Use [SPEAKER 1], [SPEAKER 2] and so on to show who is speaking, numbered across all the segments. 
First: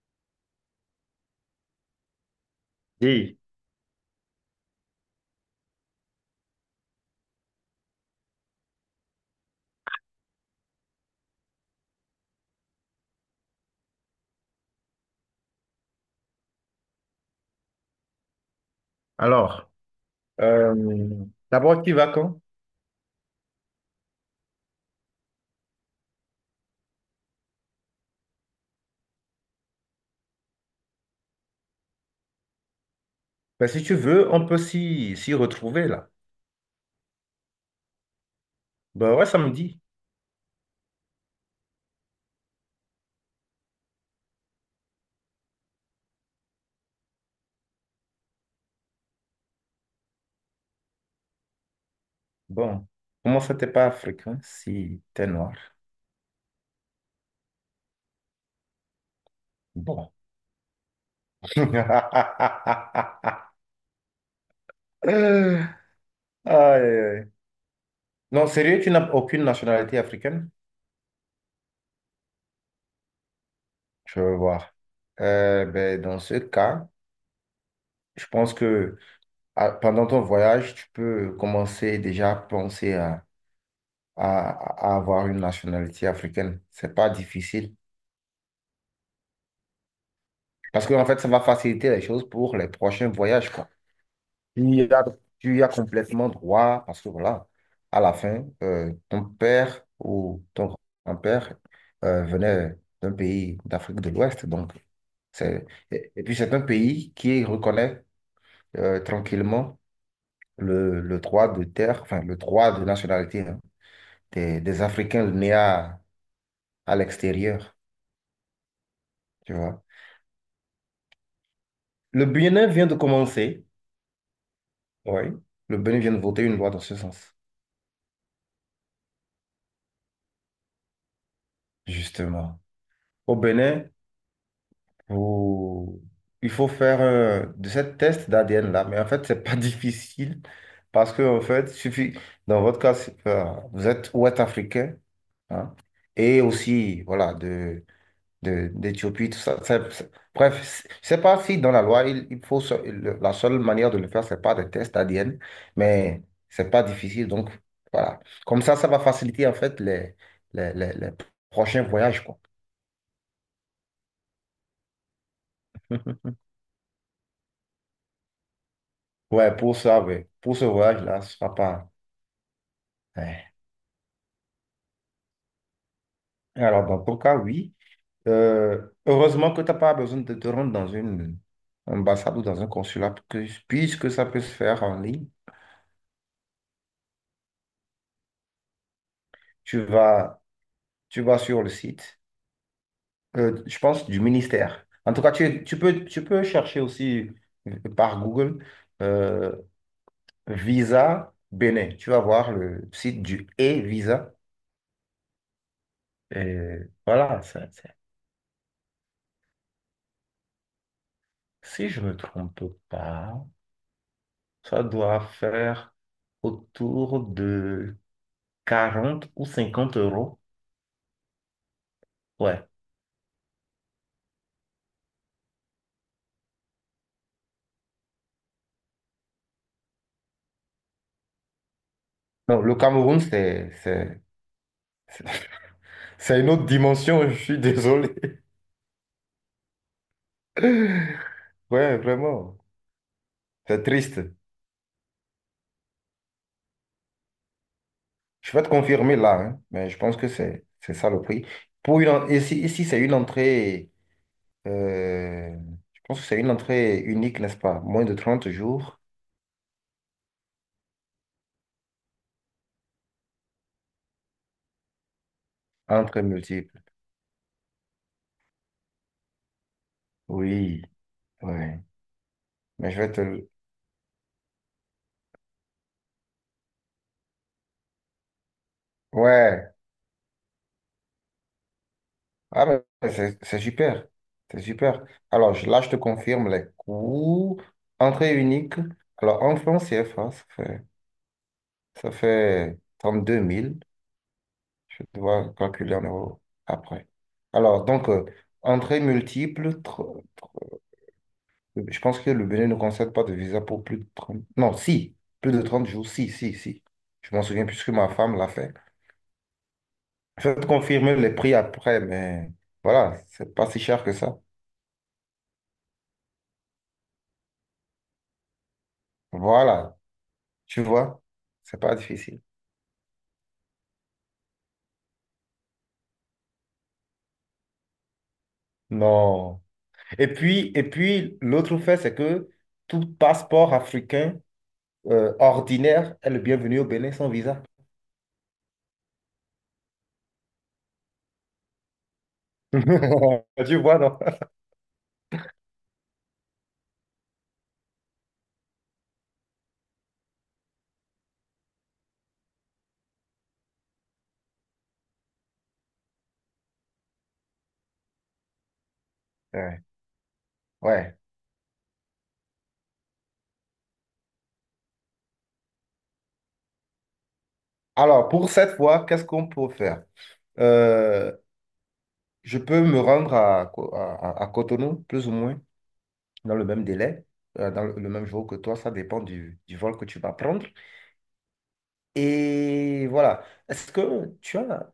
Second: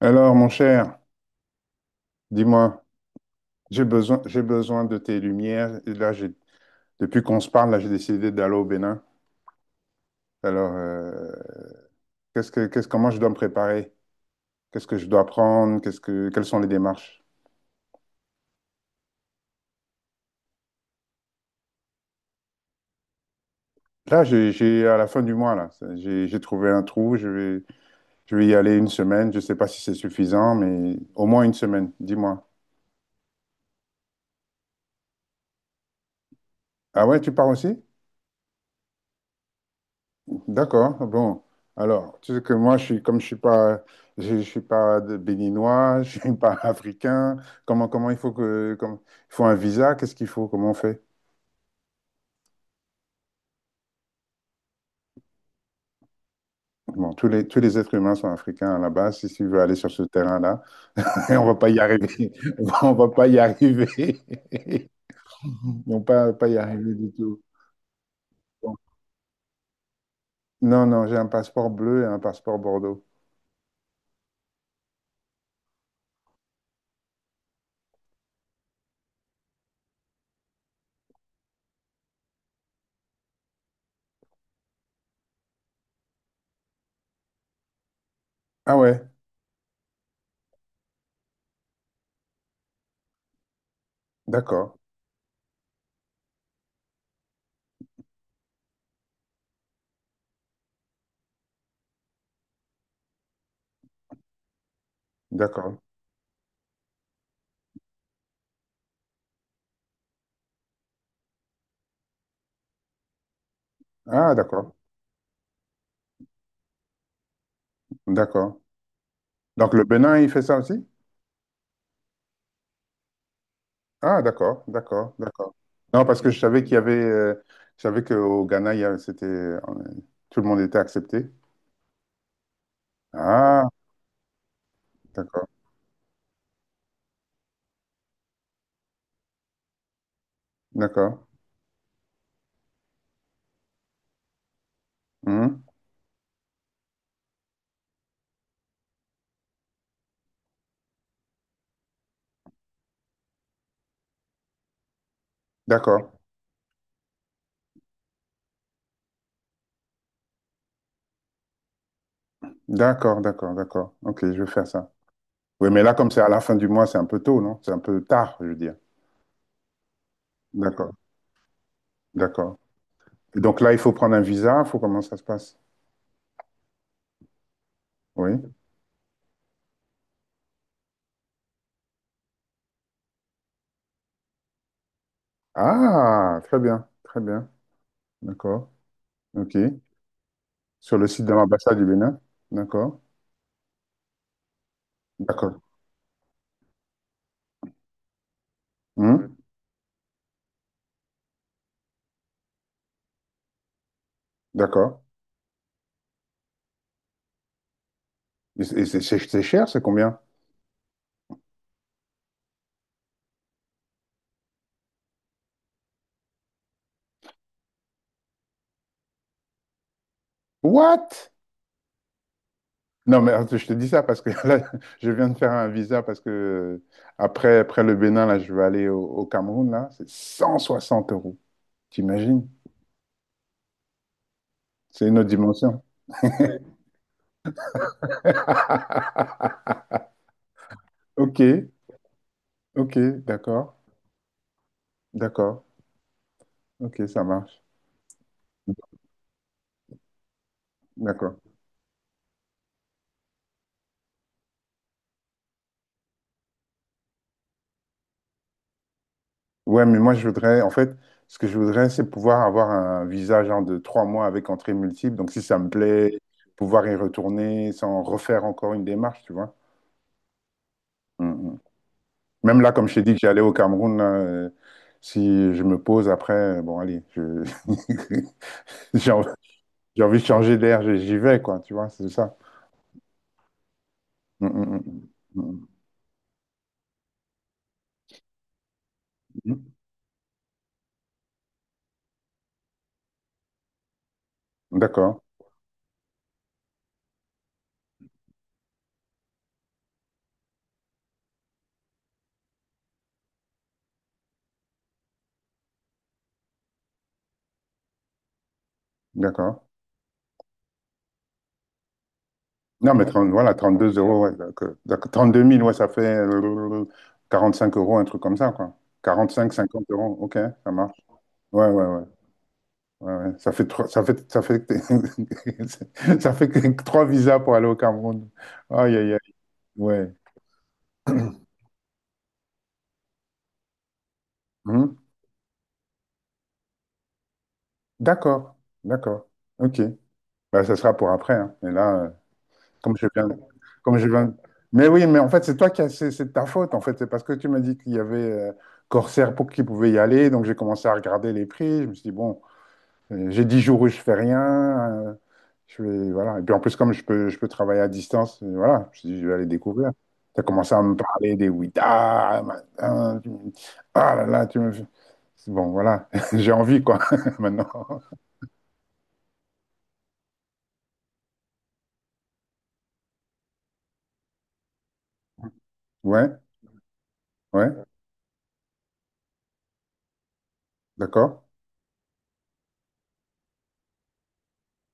[SPEAKER 1] Alors, mon cher, dis-moi,
[SPEAKER 2] Et
[SPEAKER 1] j'ai besoin de tes lumières. Et là, depuis qu'on se parle, là, j'ai décidé d'aller au Bénin. Alors, comment je dois me préparer? Qu'est-ce que je dois prendre? Quelles sont les démarches?
[SPEAKER 2] alors, euh, d'abord, tu vas quand?
[SPEAKER 1] Là, à la fin du mois, là, j'ai trouvé un trou. Je vais y aller une semaine. Je ne sais pas si c'est suffisant, mais au moins une semaine. Dis-moi.
[SPEAKER 2] Ben, si tu veux, on peut s'y retrouver là.
[SPEAKER 1] Ah ouais, tu pars aussi?
[SPEAKER 2] Ben ouais, samedi.
[SPEAKER 1] D'accord, bon. Alors, tu sais que moi, comme je suis pas, je suis pas béninois, je suis pas africain. Comment il faut un visa, qu'est-ce qu'il faut, comment on fait?
[SPEAKER 2] Bon, comment ça t'es pas africain si t'es noir?
[SPEAKER 1] Bon, tous les êtres humains sont africains à la base. Si tu veux aller sur ce
[SPEAKER 2] Bon.
[SPEAKER 1] terrain-là, on va pas y arriver. On va pas y arriver.
[SPEAKER 2] Euh,
[SPEAKER 1] Non, pas y
[SPEAKER 2] Aïe,
[SPEAKER 1] arriver du
[SPEAKER 2] aïe.
[SPEAKER 1] tout.
[SPEAKER 2] Non,
[SPEAKER 1] Bon.
[SPEAKER 2] sérieux, tu n'as aucune nationalité africaine?
[SPEAKER 1] Non, non, j'ai un passeport bleu et un passeport bordeaux.
[SPEAKER 2] Je veux voir. Ben, dans ce cas, je pense que pendant ton voyage, tu peux commencer déjà à penser à, à avoir une nationalité africaine. C'est pas difficile.
[SPEAKER 1] Ah ouais,
[SPEAKER 2] Parce que, en fait, ça va faciliter les choses pour les prochains voyages, quoi. Tu
[SPEAKER 1] d'accord,
[SPEAKER 2] y as, tu y as complètement droit, parce que voilà, à la fin, ton père ou ton grand-père venait d'un pays d'Afrique de l'Ouest. Donc, c'est,
[SPEAKER 1] d'accord.
[SPEAKER 2] et puis, c'est un pays qui reconnaît tranquillement le droit de terre, enfin, le droit de nationalité hein,
[SPEAKER 1] Ah, d'accord,
[SPEAKER 2] des Africains nés à l'extérieur,
[SPEAKER 1] d'accord.
[SPEAKER 2] tu
[SPEAKER 1] Donc
[SPEAKER 2] vois.
[SPEAKER 1] le Bénin, il fait ça aussi?
[SPEAKER 2] Le Bénin vient de commencer,
[SPEAKER 1] Ah, d'accord, d'accord,
[SPEAKER 2] oui,
[SPEAKER 1] d'accord.
[SPEAKER 2] le Bénin
[SPEAKER 1] Non,
[SPEAKER 2] vient de
[SPEAKER 1] parce que
[SPEAKER 2] voter une loi dans ce sens.
[SPEAKER 1] je savais qu'au Ghana, c'était, tout le monde était accepté.
[SPEAKER 2] Justement. Au
[SPEAKER 1] Ah,
[SPEAKER 2] Bénin,
[SPEAKER 1] d'accord,
[SPEAKER 2] vous- il faut faire de ce test d'ADN là, mais en fait, c'est pas difficile parce
[SPEAKER 1] d'accord,
[SPEAKER 2] que, en fait, suffit, dans votre cas, vous êtes ouest-africain
[SPEAKER 1] mhm,
[SPEAKER 2] hein, et aussi, voilà, d'Éthiopie, tout ça. Bref, je sais pas si dans la loi, il faut, la seule manière de le faire, c'est pas des tests d'ADN,
[SPEAKER 1] d'accord,
[SPEAKER 2] mais c'est pas difficile. Donc, voilà. Comme ça va faciliter, en fait, les prochains voyages, quoi.
[SPEAKER 1] d'accord, d'accord, d'accord. Ok, je vais faire ça. Oui, mais là, comme c'est à la fin du mois, c'est un peu tôt, non? C'est un peu tard, je veux dire.
[SPEAKER 2] Ouais, pour ça, ouais. Pour ce
[SPEAKER 1] D'accord,
[SPEAKER 2] voyage-là, ce sera pas.
[SPEAKER 1] d'accord. Et
[SPEAKER 2] Ouais.
[SPEAKER 1] donc là, il faut prendre un visa, il faut comment ça se passe?
[SPEAKER 2] Alors, dans ton cas, oui.
[SPEAKER 1] Oui.
[SPEAKER 2] Heureusement que tu n'as pas besoin de te rendre dans une ambassade ou dans un consulat, puisque ça peut se faire en ligne.
[SPEAKER 1] Ah, très bien, d'accord, ok.
[SPEAKER 2] Tu vas,
[SPEAKER 1] Sur le
[SPEAKER 2] tu
[SPEAKER 1] site de
[SPEAKER 2] vas sur le
[SPEAKER 1] l'ambassade du Bénin,
[SPEAKER 2] site,
[SPEAKER 1] d'accord,
[SPEAKER 2] je pense, du ministère. En tout cas,
[SPEAKER 1] d'accord,
[SPEAKER 2] tu peux chercher aussi par Google
[SPEAKER 1] mhm,
[SPEAKER 2] euh, Visa Bénin. Tu vas voir le site du e-Visa.
[SPEAKER 1] d'accord.
[SPEAKER 2] Et voilà,
[SPEAKER 1] Et c'est cher, c'est combien?
[SPEAKER 2] si je ne me trompe pas. Ça doit faire autour de 40 ou 50 euros.
[SPEAKER 1] What?
[SPEAKER 2] Ouais.
[SPEAKER 1] Non, mais attends, je te dis ça parce que là, je viens de faire un visa parce que après le Bénin, là, je vais aller au Cameroun, là. C'est 160 euros. T'imagines?
[SPEAKER 2] Non, le Cameroun, c'est,
[SPEAKER 1] C'est une autre dimension.
[SPEAKER 2] c'est une autre dimension, je suis désolé.
[SPEAKER 1] Ok,
[SPEAKER 2] Ouais, vraiment,
[SPEAKER 1] ok, d'accord,
[SPEAKER 2] c'est triste.
[SPEAKER 1] d'accord. Ok, ça marche.
[SPEAKER 2] Je vais te confirmer là, hein, mais je pense que c'est ça le
[SPEAKER 1] D'accord.
[SPEAKER 2] prix. Ici, ici c'est une entrée, euh, je pense que c'est une entrée unique, n'est-ce pas? Moins de 30 jours,
[SPEAKER 1] Ouais, mais moi, je voudrais, en fait, ce que je voudrais, c'est pouvoir avoir un visa genre de 3 mois avec entrée multiple. Donc, si ça me plaît,
[SPEAKER 2] entrée multiple.
[SPEAKER 1] pouvoir y retourner sans refaire encore une démarche, tu vois.
[SPEAKER 2] Oui,
[SPEAKER 1] Mm.
[SPEAKER 2] ouais.
[SPEAKER 1] Même là, comme
[SPEAKER 2] Mais
[SPEAKER 1] je
[SPEAKER 2] je
[SPEAKER 1] t'ai
[SPEAKER 2] vais
[SPEAKER 1] dit que
[SPEAKER 2] te...
[SPEAKER 1] j'allais au Cameroun, là, si je me pose après, bon, allez, j'ai envie,
[SPEAKER 2] Ouais.
[SPEAKER 1] j'ai envie de changer d'air, j'y vais, quoi, tu vois, c'est ça.
[SPEAKER 2] Ah, mais c'est super.
[SPEAKER 1] Mm,
[SPEAKER 2] C'est
[SPEAKER 1] mm,
[SPEAKER 2] super.
[SPEAKER 1] mm,
[SPEAKER 2] Alors,
[SPEAKER 1] mm,
[SPEAKER 2] là, je te confirme les coûts. Entrée unique. Alors, en
[SPEAKER 1] mm.
[SPEAKER 2] francs CFA, ça fait 32 000.
[SPEAKER 1] Mm.
[SPEAKER 2] Je
[SPEAKER 1] D'accord,
[SPEAKER 2] dois calculer en euros après. Alors, donc, entrée multiple. Je pense que le Bénin ne concède pas de visa pour plus de 30. Non, si. Plus de 30 jours. Si, si, si. Je m'en souviens puisque ma femme l'a fait.
[SPEAKER 1] d'accord.
[SPEAKER 2] Je vais te confirmer les prix après, mais
[SPEAKER 1] Non, mais
[SPEAKER 2] voilà,
[SPEAKER 1] 30,
[SPEAKER 2] c'est
[SPEAKER 1] voilà,
[SPEAKER 2] pas si
[SPEAKER 1] 32
[SPEAKER 2] cher que
[SPEAKER 1] euros, ouais,
[SPEAKER 2] ça.
[SPEAKER 1] d'accord. D'accord. 32 000, ouais, ça fait 45 euros, un truc comme ça, quoi. 45, 50
[SPEAKER 2] Voilà.
[SPEAKER 1] euros, ok, ça
[SPEAKER 2] Tu
[SPEAKER 1] marche.
[SPEAKER 2] vois?
[SPEAKER 1] Ouais,
[SPEAKER 2] C'est
[SPEAKER 1] ouais,
[SPEAKER 2] pas
[SPEAKER 1] ouais.
[SPEAKER 2] difficile.
[SPEAKER 1] Ouais, ouais. Ça fait trois, ça fait que trois visas pour aller au Cameroun. Aïe, aïe, aïe.
[SPEAKER 2] Non.
[SPEAKER 1] Ouais.
[SPEAKER 2] Et puis l'autre fait, c'est que tout passeport africain
[SPEAKER 1] Hum?
[SPEAKER 2] ordinaire est le bienvenu au Bénin sans visa.
[SPEAKER 1] D'accord, d'accord. Ok. Bah, ça sera pour après, hein. Et là, comme je viens,
[SPEAKER 2] Tu
[SPEAKER 1] comme
[SPEAKER 2] vois,
[SPEAKER 1] je
[SPEAKER 2] non?
[SPEAKER 1] viens. Mais oui, mais en fait, c'est toi qui as, c'est de ta faute. En fait, c'est parce que tu m'as dit qu'il y avait Corsair pour qui pouvait y aller. Donc j'ai commencé à regarder les prix. Je me suis dit bon, j'ai 10 jours où je fais rien. Je vais, voilà. Et puis en plus, comme je peux travailler à distance, voilà. Je me suis dit je vais aller
[SPEAKER 2] Ouais.
[SPEAKER 1] découvrir. Tu as commencé à me
[SPEAKER 2] Ouais.
[SPEAKER 1] parler des Ouïda, machin, ah là là, tu me. Bon, voilà. J'ai envie quoi maintenant.
[SPEAKER 2] Alors, pour cette fois, qu'est-ce qu'on peut faire? Euh, je peux me rendre à Cotonou, plus ou moins,
[SPEAKER 1] Ouais,
[SPEAKER 2] dans le même délai,
[SPEAKER 1] ouais.
[SPEAKER 2] dans le même jour que toi. Ça dépend du vol que tu vas prendre.
[SPEAKER 1] D'accord?
[SPEAKER 2] Et voilà. Est-ce que tu as.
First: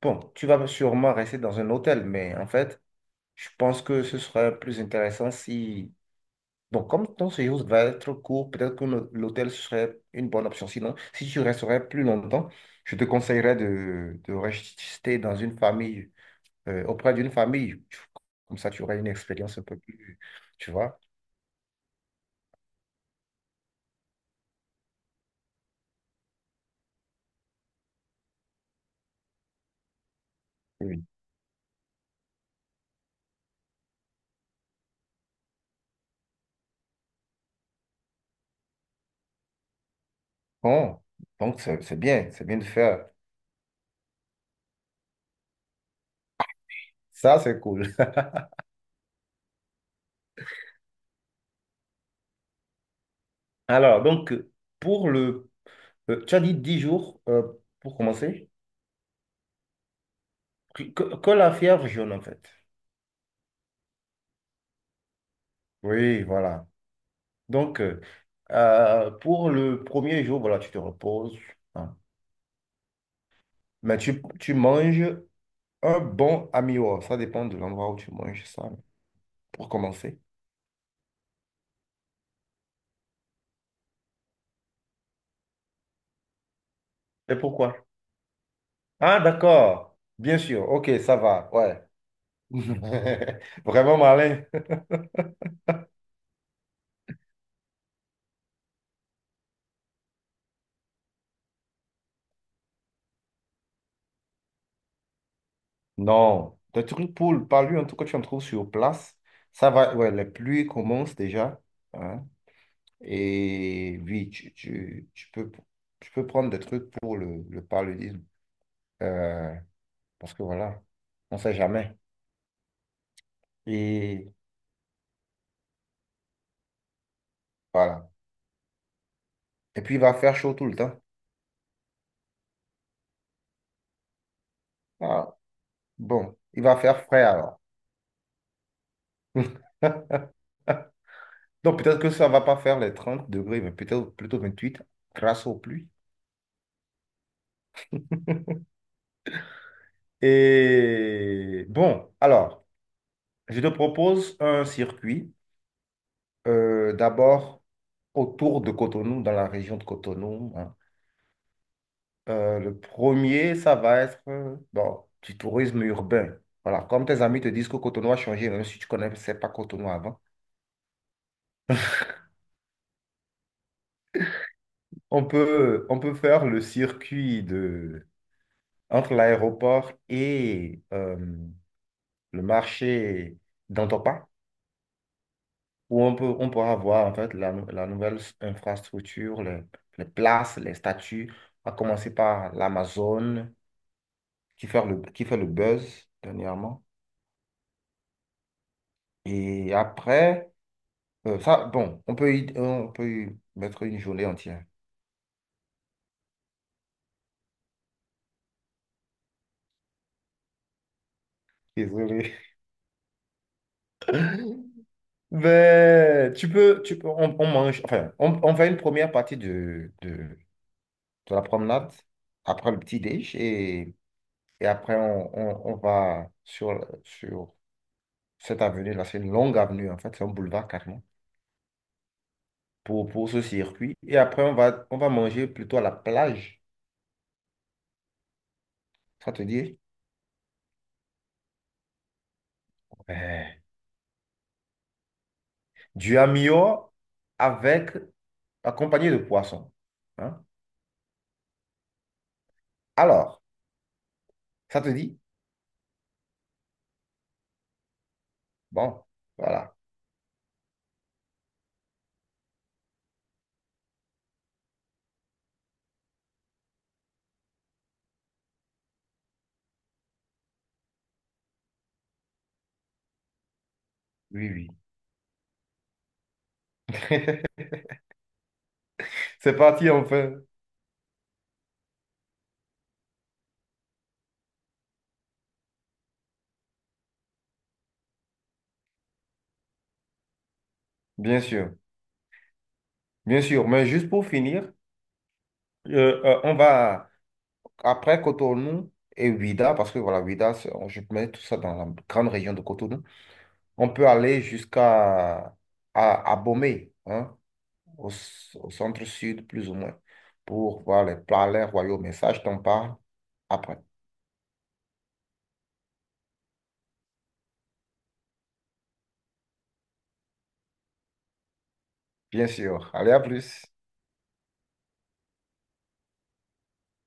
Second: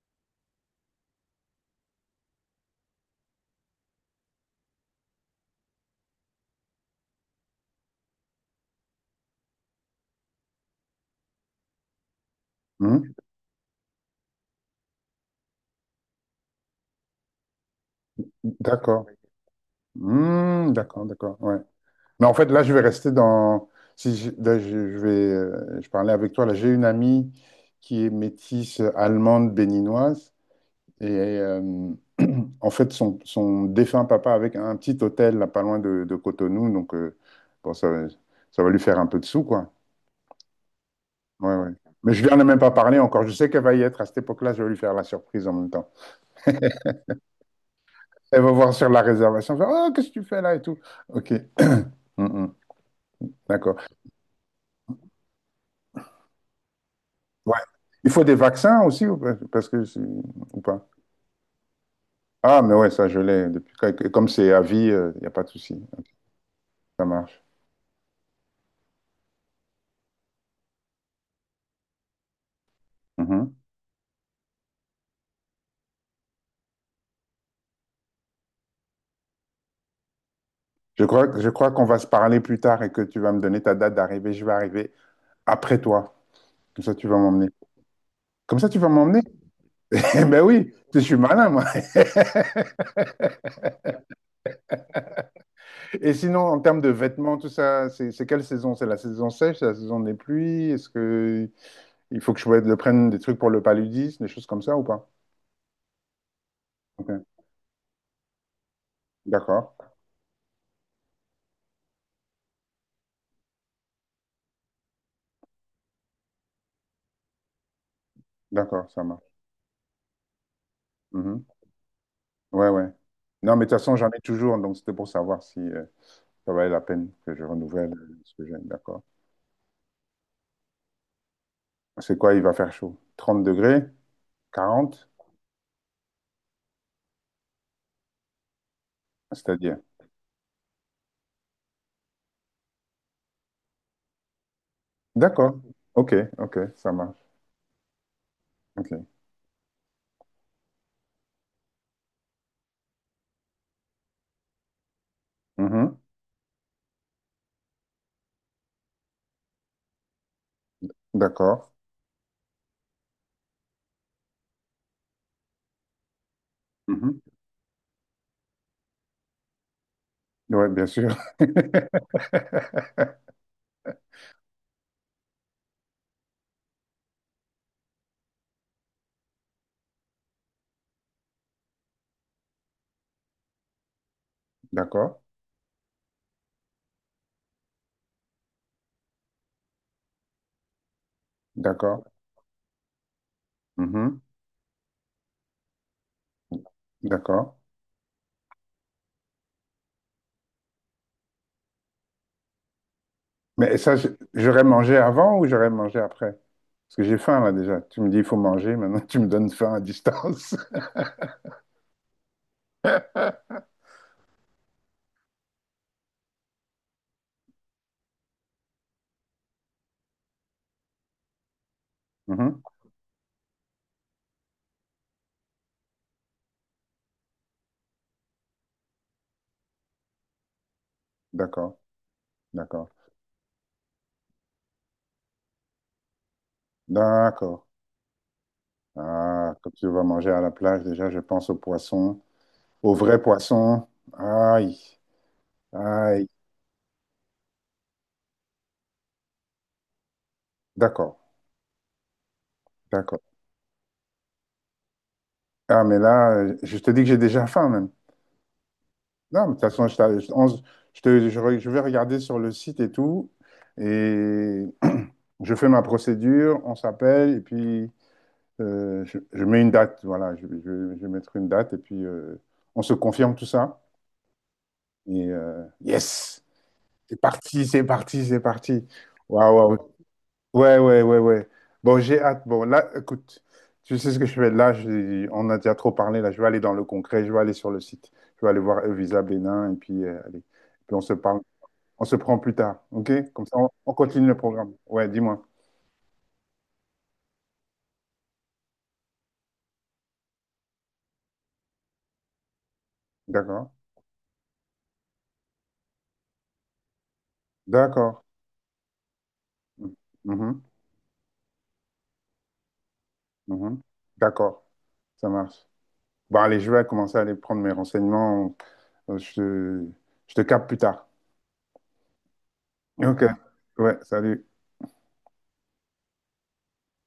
[SPEAKER 2] Bon, tu vas sûrement rester dans un hôtel, mais en fait, je pense que ce serait plus intéressant si... Bon, comme ton séjour va être court, peut-être que l'hôtel serait une bonne option. Sinon, si tu resterais plus longtemps, je te
[SPEAKER 1] Hmm,
[SPEAKER 2] conseillerais de rester dans une famille, auprès d'une famille. Tu- Comme ça, tu aurais
[SPEAKER 1] d'accord.
[SPEAKER 2] une expérience un peu plus, tu
[SPEAKER 1] Hmm,
[SPEAKER 2] vois.
[SPEAKER 1] d'accord, d'accord. Ouais. Mais en fait, là, je vais rester dans. Si je, là, je vais, je parlais avec toi. Là, j'ai une amie qui est métisse allemande béninoise.
[SPEAKER 2] Oui.
[SPEAKER 1] Et euh, en fait, son défunt papa avait un petit hôtel là, pas loin de Cotonou. Donc, bon, ça va lui faire un peu de sous, quoi.
[SPEAKER 2] Bon,
[SPEAKER 1] Ouais,
[SPEAKER 2] donc
[SPEAKER 1] ouais.
[SPEAKER 2] c'est
[SPEAKER 1] Mais je
[SPEAKER 2] bien,
[SPEAKER 1] lui en ai
[SPEAKER 2] c'est bien
[SPEAKER 1] même
[SPEAKER 2] de
[SPEAKER 1] pas parlé
[SPEAKER 2] faire.
[SPEAKER 1] encore. Je sais qu'elle va y être à cette époque-là. Je vais lui faire la surprise en même temps.
[SPEAKER 2] Ça, c'est cool.
[SPEAKER 1] Elle va voir sur la réservation. Elle va faire, oh, qu'est-ce que tu fais là et tout. OK. Hmm, hmm. D'accord.
[SPEAKER 2] Alors, donc, pour le... tu as dit 10 jours,
[SPEAKER 1] Ouais.
[SPEAKER 2] pour
[SPEAKER 1] Il faut des
[SPEAKER 2] commencer?
[SPEAKER 1] vaccins aussi, ou pas parce que ou pas.
[SPEAKER 2] Que la fièvre jaune, en fait.
[SPEAKER 1] Ah, mais ouais, ça je l'ai depuis comme c'est à vie, il n'y a pas de souci.
[SPEAKER 2] Oui, voilà.
[SPEAKER 1] Ça marche.
[SPEAKER 2] Donc, pour le premier jour, voilà, tu te reposes. Hein.
[SPEAKER 1] Mhm.
[SPEAKER 2] Mais tu manges un bon amio. Ça dépend de l'endroit où tu manges ça, pour commencer.
[SPEAKER 1] Je crois qu'on va se parler plus tard et que tu vas me donner ta date d'arrivée. Je vais arriver après toi. Comme ça, tu vas
[SPEAKER 2] Et
[SPEAKER 1] m'emmener.
[SPEAKER 2] pourquoi?
[SPEAKER 1] Comme ça, tu vas
[SPEAKER 2] Ah,
[SPEAKER 1] m'emmener?
[SPEAKER 2] d'accord.
[SPEAKER 1] Eh
[SPEAKER 2] Bien
[SPEAKER 1] ben
[SPEAKER 2] sûr.
[SPEAKER 1] oui,
[SPEAKER 2] OK,
[SPEAKER 1] je suis
[SPEAKER 2] ça
[SPEAKER 1] malin,
[SPEAKER 2] va.
[SPEAKER 1] moi.
[SPEAKER 2] Ouais. Vraiment malin.
[SPEAKER 1] Et sinon, en termes de vêtements, tout ça, c'est quelle saison? C'est la saison sèche, c'est la saison des pluies? Est-ce que il faut que je le prenne des trucs pour le paludisme, des choses comme ça ou pas?
[SPEAKER 2] Non. Le truc
[SPEAKER 1] Ok.
[SPEAKER 2] pour le palu, en tout cas, tu en trouves sur place. Ça
[SPEAKER 1] D'accord.
[SPEAKER 2] va. Ouais, les pluies commencent déjà. Hein. Et oui, tu peux prendre des trucs pour le paludisme.
[SPEAKER 1] D'accord, ça marche.
[SPEAKER 2] Euh, parce que voilà, on
[SPEAKER 1] Mhm.
[SPEAKER 2] sait jamais.
[SPEAKER 1] Ouais, ouais. Non, mais de toute façon, j'en ai
[SPEAKER 2] Et
[SPEAKER 1] toujours, donc c'était pour savoir si ça valait la peine que je renouvelle
[SPEAKER 2] voilà.
[SPEAKER 1] ce que j'ai. D'accord.
[SPEAKER 2] Et puis, il va faire chaud tout le temps.
[SPEAKER 1] C'est quoi, il va faire chaud? 30 degrés? 40.
[SPEAKER 2] Ah, bon, il va faire frais alors.
[SPEAKER 1] C'est-à-dire.
[SPEAKER 2] Donc, peut-être que ça va pas faire les 30 degrés, mais peut-être plutôt 28 grâce aux
[SPEAKER 1] D'accord.
[SPEAKER 2] pluies.
[SPEAKER 1] Ok, ok, ça marche. Ok.
[SPEAKER 2] Et bon, alors, je te propose un circuit.
[SPEAKER 1] Mhm.
[SPEAKER 2] D'abord, autour de Cotonou, dans la région de Cotonou. Hein.
[SPEAKER 1] D'accord.
[SPEAKER 2] Le premier, ça va être bon, du tourisme urbain. Voilà, comme tes
[SPEAKER 1] Mhm.
[SPEAKER 2] amis te disent que Cotonou a changé, même si tu ne connaissais pas Cotonou avant,
[SPEAKER 1] Ouais, bien sûr.
[SPEAKER 2] on peut faire le circuit entre l'aéroport et le marché d'Antopa,
[SPEAKER 1] D'accord,
[SPEAKER 2] où on pourra voir en fait la nouvelle infrastructure, les places, les statues, à
[SPEAKER 1] d'accord.
[SPEAKER 2] commencer par l'Amazone
[SPEAKER 1] Mhm.
[SPEAKER 2] qui fait qui fait le buzz dernièrement.
[SPEAKER 1] D'accord.
[SPEAKER 2] Et après. Ça, bon, on peut y
[SPEAKER 1] Mais
[SPEAKER 2] mettre
[SPEAKER 1] ça,
[SPEAKER 2] une journée
[SPEAKER 1] j'aurais
[SPEAKER 2] entière.
[SPEAKER 1] mangé avant ou j'aurais mangé après? Parce que j'ai faim là déjà. Tu me dis, il faut manger, maintenant tu me donnes faim à distance.
[SPEAKER 2] Désolé. Mais on, enfin, on fait une première partie de la promenade, après le petit déj, et après on va sur cette avenue là, c'est une longue avenue en fait, c'est un boulevard carrément,
[SPEAKER 1] D'accord, d'accord,
[SPEAKER 2] pour ce circuit. Et après on va manger plutôt à la plage,
[SPEAKER 1] d'accord.
[SPEAKER 2] ça te
[SPEAKER 1] Ah, quand
[SPEAKER 2] dit?
[SPEAKER 1] tu vas manger à la plage, déjà, je pense aux poissons, aux vrais
[SPEAKER 2] Ouais.
[SPEAKER 1] poissons. Aïe,
[SPEAKER 2] Du
[SPEAKER 1] aïe.
[SPEAKER 2] amio avec, accompagné de poissons. Hein.
[SPEAKER 1] D'accord, d'accord.
[SPEAKER 2] Alors, ça te dit?
[SPEAKER 1] Ah, mais là, je te dis que j'ai déjà faim, même.
[SPEAKER 2] Bon,
[SPEAKER 1] Non, mais de toute
[SPEAKER 2] voilà.
[SPEAKER 1] façon, je, t'a- je- on- je te, je re- je vais regarder sur le site et tout, et je fais ma procédure, on s'appelle, et puis je mets une date, voilà, je vais mettre une date, et puis on se confirme tout ça.
[SPEAKER 2] Oui, oui.
[SPEAKER 1] Et yes! C'est parti, c'est parti, c'est parti. Waouh,
[SPEAKER 2] C'est parti,
[SPEAKER 1] waouh.
[SPEAKER 2] on fait.
[SPEAKER 1] Ouais, ouais, ouais, ouais. Bon, j'ai hâte. Bon, là, écoute, tu sais ce que je fais. Là, on a déjà trop parlé. Là, je vais aller dans le concret. Je vais aller sur le site. Je vais aller voir Evisa Bénin. Et puis, allez. Puis on se parle.
[SPEAKER 2] Bien sûr.
[SPEAKER 1] On se prend plus tard. OK?
[SPEAKER 2] Bien
[SPEAKER 1] Comme ça, on,
[SPEAKER 2] sûr. Mais
[SPEAKER 1] on
[SPEAKER 2] juste pour
[SPEAKER 1] continue le programme.
[SPEAKER 2] finir,
[SPEAKER 1] Ouais, dis-moi.
[SPEAKER 2] on va après Cotonou et Ouida, parce que voilà, Ouida, je mets tout ça dans la grande région de Cotonou.
[SPEAKER 1] D'accord.
[SPEAKER 2] On peut aller jusqu'à à Bomé, hein,
[SPEAKER 1] D'accord.
[SPEAKER 2] au centre-sud, plus ou moins,
[SPEAKER 1] Mhm,
[SPEAKER 2] pour voir les palais royaux. Mais ça, je t'en parle après.
[SPEAKER 1] mhm. D'accord. Ça marche. Bon, allez, je vais commencer à aller prendre mes renseignements. Euh, Je te, je te capte plus tard.
[SPEAKER 2] Bien sûr. Allez, à
[SPEAKER 1] OK.
[SPEAKER 2] plus.
[SPEAKER 1] Ouais, salut.